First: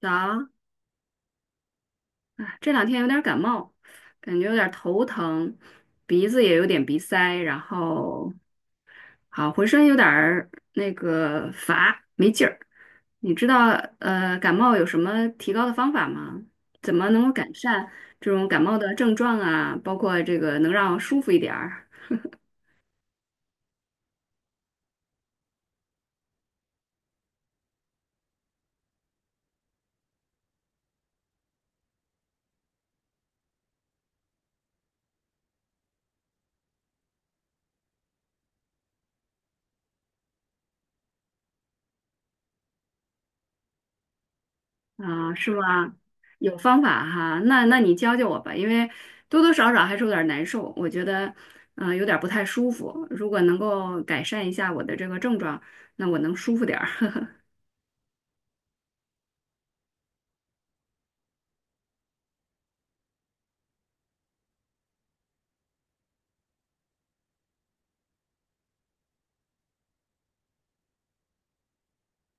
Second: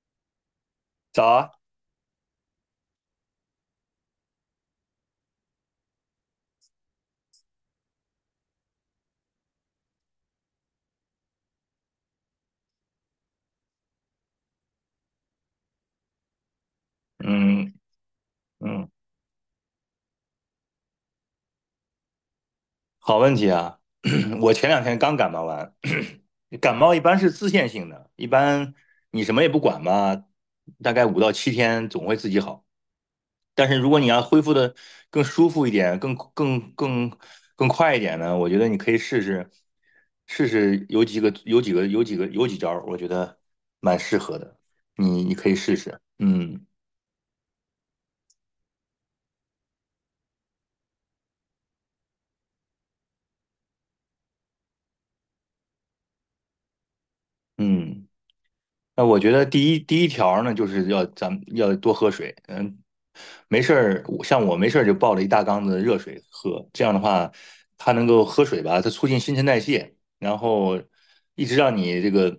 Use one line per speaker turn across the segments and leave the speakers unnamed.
早，
早啊，
哎这两天有点感冒，感觉有点头疼，鼻子也有点鼻塞，然后好浑身有点儿乏，没劲儿。你知道感冒有什么提高的方法吗？怎么能够改
嗯
善这种感冒
嗯，
的症状啊？包括这个能让舒服一点儿。
好问题啊！我前两天刚感冒完，感冒一般是自限性的，一般你什么也不管嘛，大概5到7天总会自己好。但是如果你要恢复的更舒服一点，更快一点呢，我觉得你可以试试，有几招儿我觉得蛮适合的，你
啊，
你可
是
以试
吗？
试。
有
嗯
方法哈，那你教教我吧，因为多多少少还是有点难受，我觉得，嗯、有点不太舒服。如果能够改善一下我的这个症状，那我能舒服点儿。
嗯。那我觉得第一条呢，就是要咱们要多喝水。嗯，没事儿，我像我没事儿就抱着一大缸子热水喝，这样的话，它能够喝水吧，它促进新陈代谢，然后一直让你这个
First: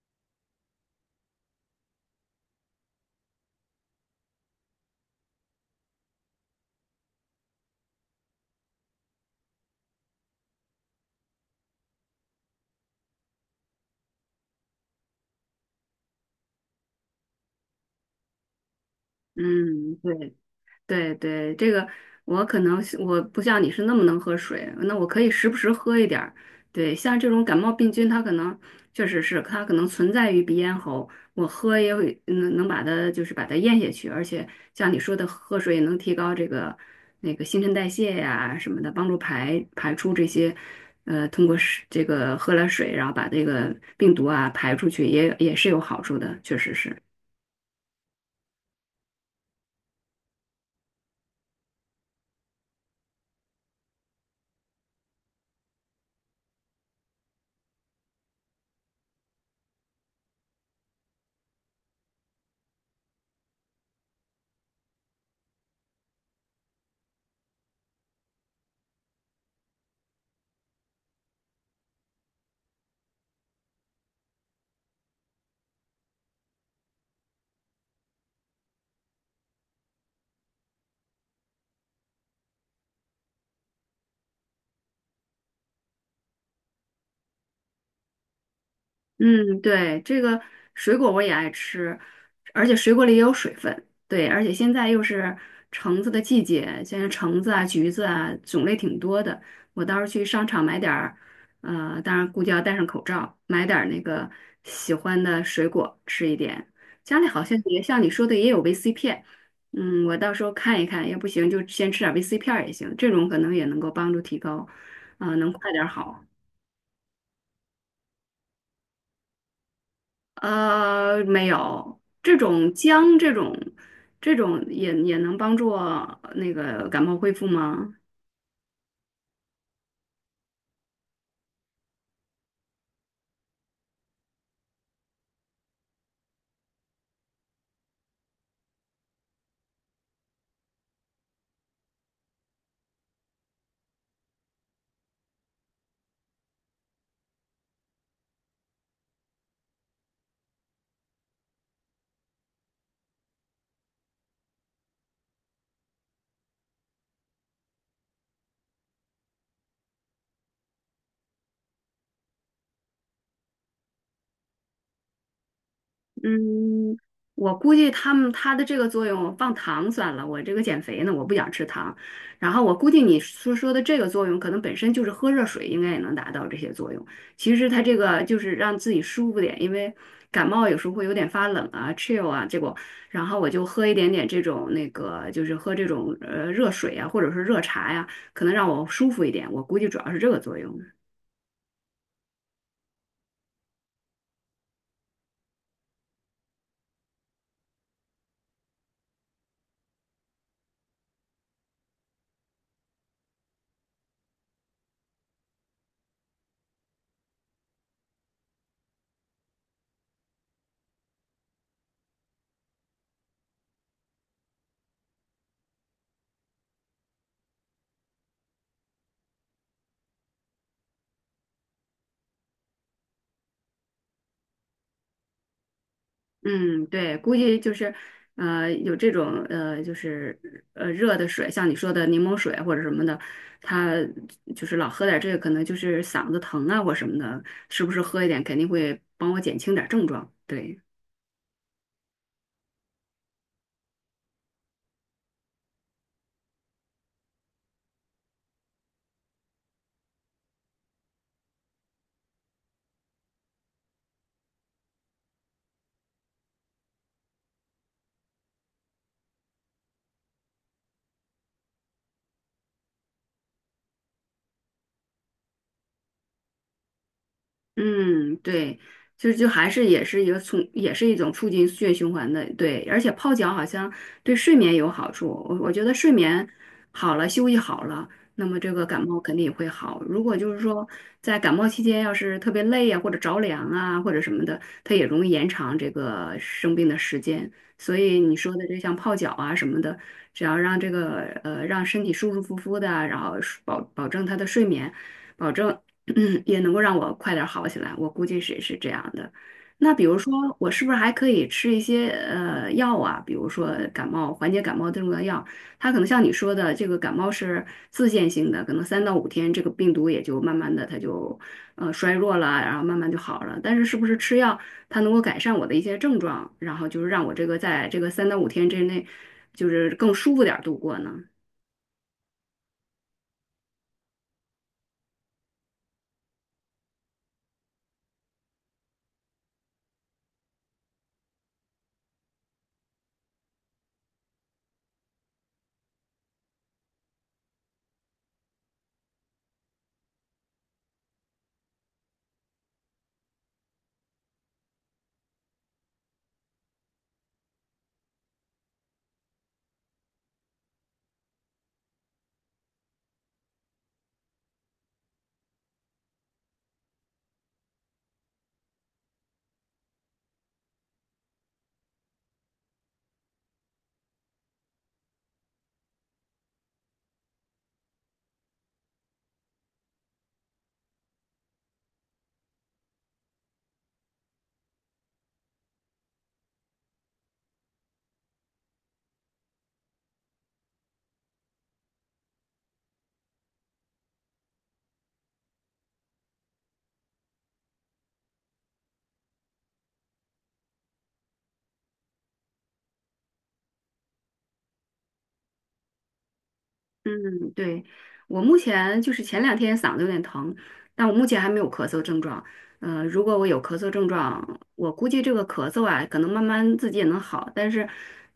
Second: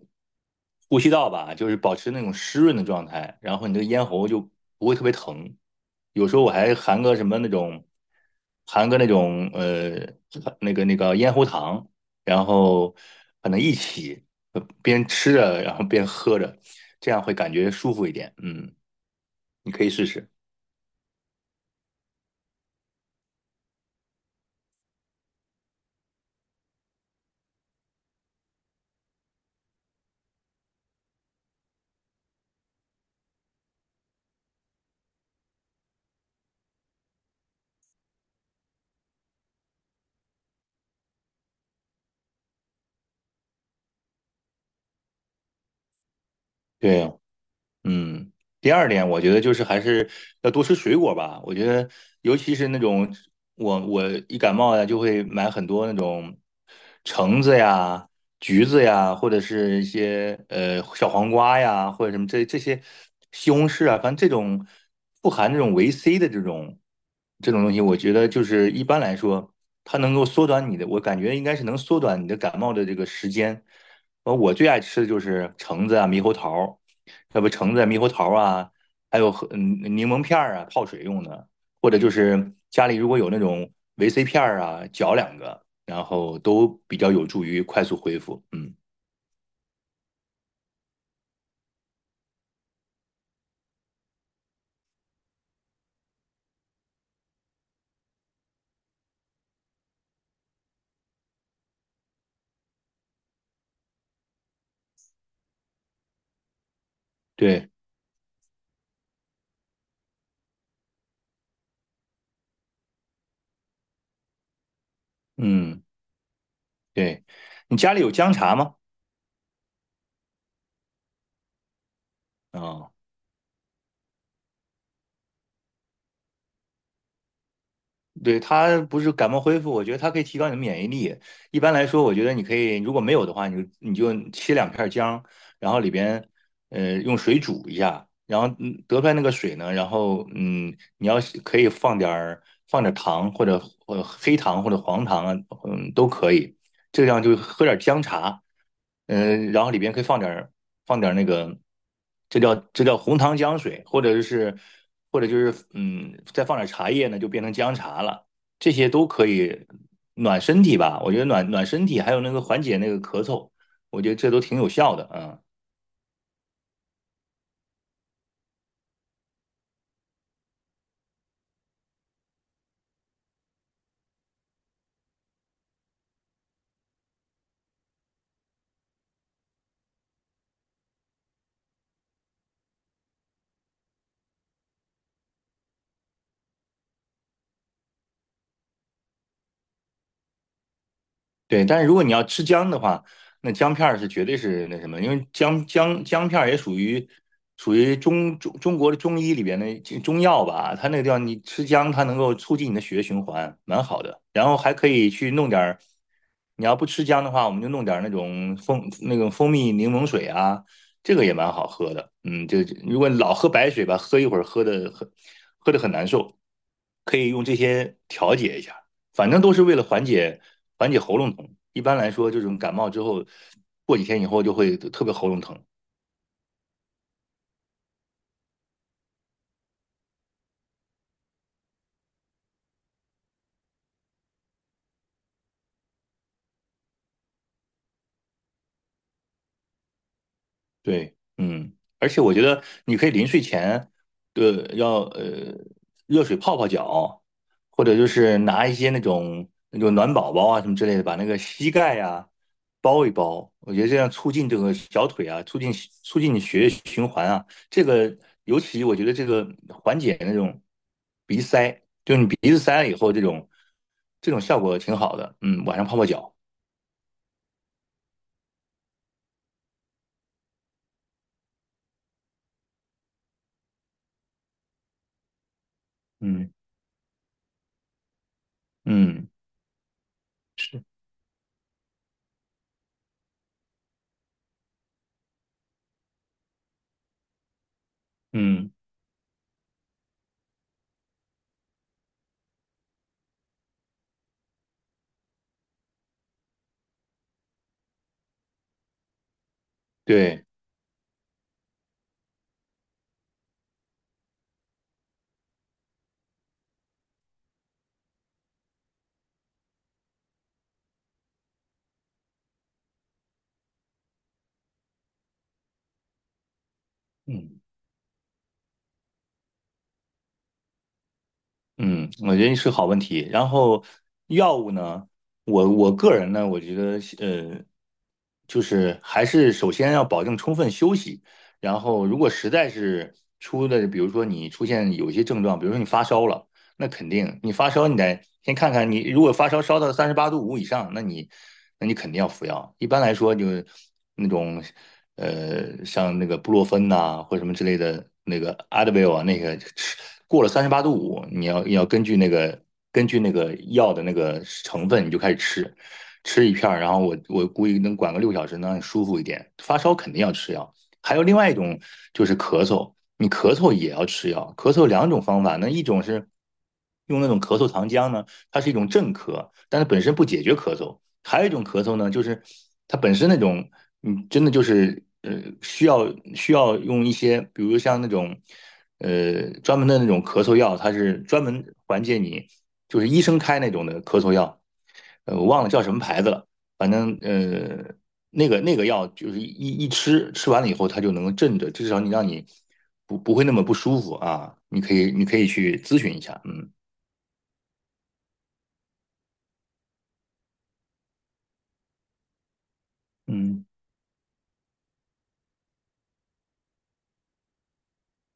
呼吸道吧，就是保持那种湿润的状态，然后你这个咽喉就不会特别疼。有时候我还含个什么那种，含个那种那个咽喉糖。然后可能一起边吃着，然后边喝着，这样会感觉舒服一点。嗯，你可以
嗯，
试试。
对。对对，这个我可能是我不像你是那么能喝水，那我可以时不时喝一点儿。对，像这种感冒病菌，它可能确实是它可能存在于鼻咽喉，我喝也会能把它就是把它咽下去，而且像你说的喝水也能提高这个那个新陈代谢呀什么的，帮助排出这些通过是这个喝了水，然后把这个病毒啊排出去也也是有好处的，确实是。
对，嗯，第二点，我觉得就是还是要多吃水果吧。我觉得，尤其是那种我一感冒呀，就会买很多那种橙子呀、橘子呀，或者是一些小黄瓜呀，或者什么这些西红柿啊，反正这种富含这种维 C 的这种东西，我觉得就是一般来说，它能够缩短你的，我感觉应该是能缩短你的感冒的这个时间。呃，我最爱吃的就是橙子啊、猕猴桃。要不橙子、猕猴桃啊，还有和柠檬片儿啊，泡水用的，或者就是家里如果有那种维 C 片儿啊，嚼两个，然后都比较有助于快速恢复。嗯，
嗯，对，这个水果我也爱吃，而且水果里也有水分。对，而且现在又是橙子的季节，现在橙子啊、橘子啊种类挺多的。我到时候去商场买点儿，呃，当然估计要戴上口罩，买点儿那个喜欢的水果吃一点。家里好像
对，
也像你说的也有维 C 片，嗯，我到时候看一看，要不行就先吃点维 C 片儿也行，这种可能也能够帮助提高，啊、能快点
嗯，
儿好。
对，你家里有姜茶吗？
呃，没有，
啊、
这种也也能帮助感冒恢复吗？
对，它不是感冒恢复，我觉得它可以提高你的免疫力。一般来说，我觉得你可以，如果没有的话，你就切两片姜，然后里边用水煮一下，然后得出来那个水呢，然后你要是可以放点儿糖或者黑糖或者黄糖啊，嗯都可以，这样就喝点姜茶，然后里边可以放点儿那个，这叫红糖姜水，或者就是再放点茶叶呢，就变成姜茶了。这些都可以暖身体吧，我觉得暖暖身体，还有那个缓解那个咳嗽，我觉得这都挺有效的啊。
嗯，我估计他们它的这个作用放糖算了，我这个减肥呢，我不想吃糖。然后我估计你说的这个作用，可能本身就是喝热水应该也能达到这些作用。其实它这个就是让自己舒服点，因为感冒有时候会有点发冷啊、chill 啊，结果然后我就喝一点点这种那个，就是喝这种热水啊，或者是热茶呀、可能让我舒服一点。我估计主要是这个作用。
对，但是如果你要吃姜的话，那姜片儿是绝对是那什么，因为姜片儿也属于中国的中医里边的中药吧，它那个地方你吃姜，它能够促进你的血液循环，蛮好的。然后还可以去弄点儿，你要不吃姜的话，我们就弄点儿那种那种蜂蜜柠檬水啊，这个也蛮好喝的。嗯，就如果老喝白水吧，喝一会儿喝的很难受，可以用这些调节一下。反正都是为了缓解喉咙痛。一般来说，这种感冒之后，过几天以后就会特别喉咙疼，
嗯，对，估计就是，有这种，就是热的水，像你说的柠檬水或者什么的，他就是老喝点这个，可能就是嗓子疼啊或什么的，是不是喝一点肯定会帮我减轻点症状？对。
对，嗯，而且我觉得你可以临睡前，对，要热水泡泡脚，或者就是拿一些那种暖宝宝啊什么之类的，把那个膝盖呀、包一包。我觉得这样促进这个小腿啊，促进你血液循环啊。这个尤其我觉得这个缓解那种鼻塞，就是你鼻子塞了以后，这种效果挺好的。嗯，晚上泡泡脚，
嗯，对，就就还是也是一个促，也是一种促进血液循环的，对，而且泡脚好像对睡眠有好处，我觉得睡眠
嗯
好了，休息好了，那么这个感冒
嗯
肯定也会好。如果就是
是，
说在感冒期间要是特别累呀、或者着凉啊，或者什么的，它也容易延长这个生病的时间。所以你说的
嗯
这像泡脚啊什么的，只要让这个让身体舒舒服服的，然后保证他的睡眠。保证嗯，也能够让我快点儿好起来，我估计是是这样的。那比如说，
对，
我是不是还可以吃一些药啊？比如说感冒缓解感冒症状的药，它可能像你说的，这个感冒是自限性的，可能三到五天，这个病毒也就慢慢的它就衰弱了，然后慢慢就好了。但是是不是吃药，它能够改善我的一些症状，然后就是让我这个
嗯。
在这个三到五天之内，就是更舒服点儿度过呢？
嗯，我觉得是个好问题。然后药物呢，我个人呢，我觉得就是还是首先要保证充分休息。然后如果实在是出的，比如说你出现有一些症状，比如说你发烧了，那肯定你发烧你得先看看你，如果发烧烧到三十八度五以上，那你肯定要服药。一般来说，就是那种。呃，像那个布洛芬呐、或者什么之类的那个 Advil 啊，那个吃过了三十八度五，你要根据那个药的那个成分，你就开始吃，吃一片儿，然后我估计能管个6小时，能让你舒服一点。发烧肯定要吃药，还有另外一种就是咳嗽，你咳嗽也要吃药，咳嗽两种方法，那一种是用那种咳嗽糖浆呢。它是一种镇咳，但它本身不解决咳嗽。还有一种咳嗽呢，就是它本身那种，嗯，真的就是需要用一些，比如像那种专门的那种咳嗽药，它是专门缓解你，就是医生开那种的咳嗽药，呃，我忘了叫什么牌子了，反正。那个那个药就是一吃，吃完了以后它就能镇着，至少你让你不会那么不舒服啊。你可以去咨询一下，嗯
嗯，对，我目前就是前两天嗓子有点疼，但我目前还没有咳嗽症状。呃，如果我有
嗯，
咳嗽症状，我估计这个咳嗽啊，可能慢慢自己也能好。但是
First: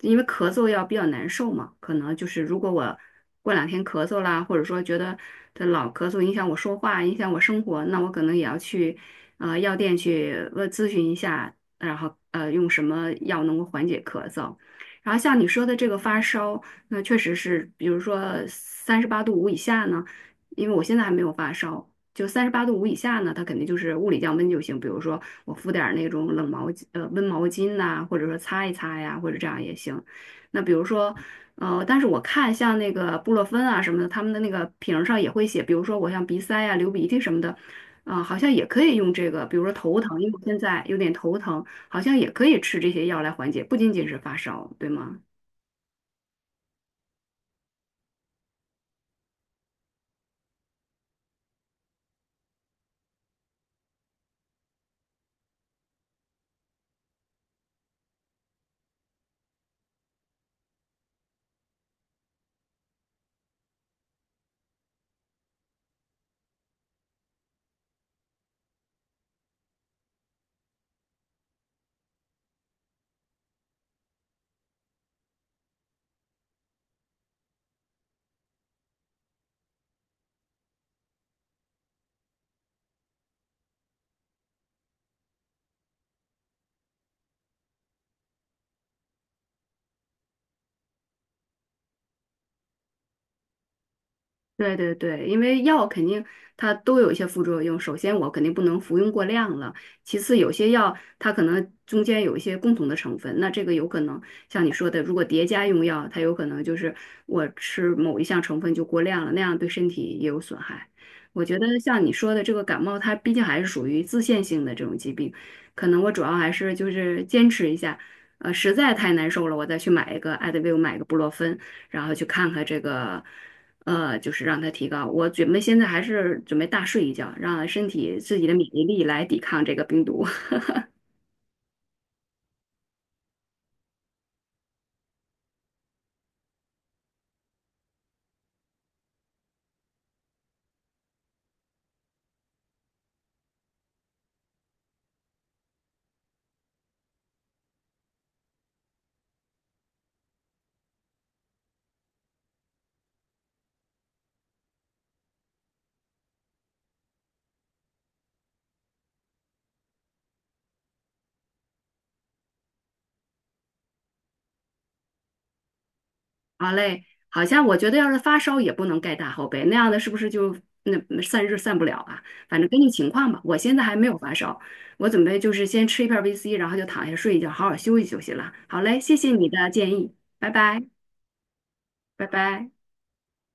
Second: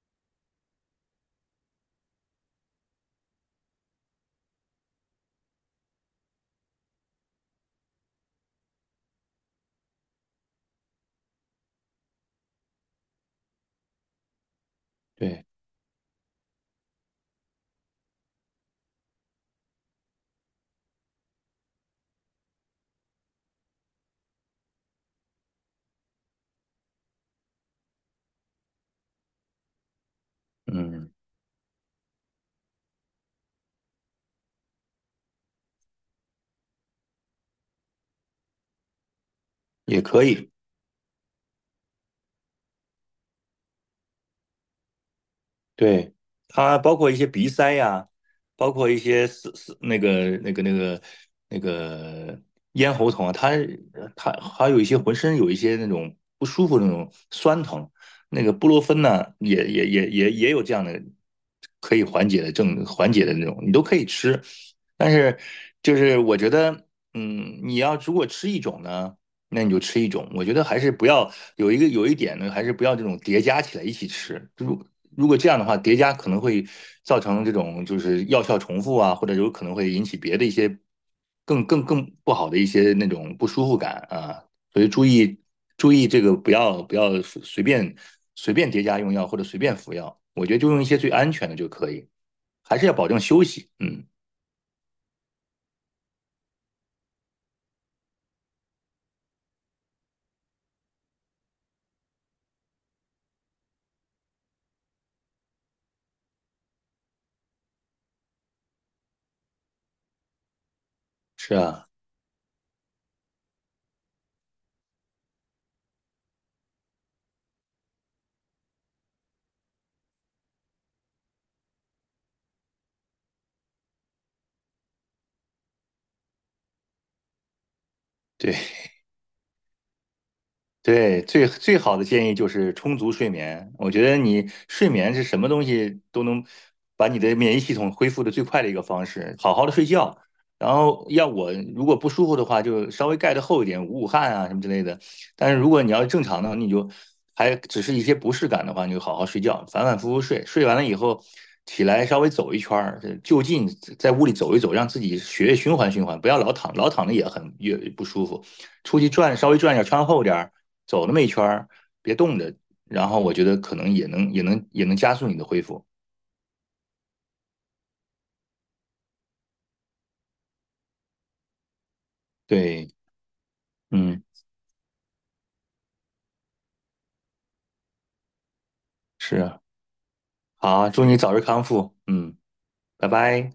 因为咳嗽要比较难受嘛，可能就是如果我过两天咳嗽啦，或者说觉得这老咳嗽影响我说话，影响我生活，那我可能也要去药店去问咨询一下，然后用什么药能够缓解咳嗽。然后像
对，
你说的这个发烧。那确实是，比如说三十八度五以下呢，因为我现在还没有发烧，就三十八度五以下呢，它肯定就是物理降温就行。比如说我敷点儿那种冷毛巾，温毛巾呐、或者说擦一擦呀，或者这样也行。那比如
嗯，
说，但是我看像那个布洛芬啊什么的，他们的那个瓶儿上也会写，比如说我像鼻塞呀、流鼻涕什么的，啊、好像也可以用这个。比如说头
也
疼，
可
因为我
以，
现在有点头疼，好像也可以吃这些药来缓解，不仅仅是发烧，对吗？
对，它包括一些鼻塞呀，包括一些是是那个咽喉痛啊，它还有一些浑身有一些那种不舒服的那种酸疼，那个布洛芬呢，也有这样的可以缓解的缓解的那种，你都可以吃，但是就是我觉得，嗯，你要如果吃一种呢。那你就吃一种。我觉得还是不要有一点呢，还是不要这种叠加起来一起吃。如果这样的话，叠加可能会造成这种就是药效重复啊，或者有可能会引起别的一些更不好的一些那种不舒服感啊。所以注意这个不要随便叠加用药或者随便服药。我觉得就用一些最安全的就可以，还是要保证休息。嗯，
对对对，因为药肯定它都有一些副作用。首先，我肯定不能服用过量了。其次，有些药它可能中间有一些共同的成分，那这个有可能像你说的，如果叠加用药，它有可能就是我吃某一项成分就过量了，那样对身体也有损害。我
是
觉得
啊，
像你说的这个感冒，它毕竟还是属于自限性的这种疾病，可能我主要还是就是坚持一下，实在太难受了，我再去买一个艾德维，买一个布洛芬。然后去看看这个，就是让它提高。我准备现在还是准备大睡一觉，让身体自己的免
对。
疫力来抵抗这个病毒。
对，最最好的建议就是充足睡眠。我觉得你睡眠是什么东西都能把你的免疫系统恢复的最快的一个方式。好好的睡觉，然后要我如果不舒服的话，就稍微盖得厚一点，捂捂汗啊什么之类的。但是如果你要是正常的，你就还只是一些不适感的话，你就好好睡觉，反反复复睡。睡完了以后起来稍微走一圈儿，就近在屋里走一走，让自己血液循环循环，不要老躺，老躺着也很也不舒服。出去转稍微转一下，穿厚点儿。走那么一圈儿，别冻着，然后我觉得可能也能加速你的恢复。
好嘞，好像我觉得要是发烧也不能盖大厚被，那样的是不是就那散热散不了啊？反正根据
对，
情况吧。我现在还没有
嗯，
发烧，我准备就是先吃一片儿 VC，然后就躺下睡一觉，好好休息休息了。好嘞，谢谢
是
你
啊，
的建议，拜拜，
好，祝你早日康复，
拜
嗯，
拜。
拜拜。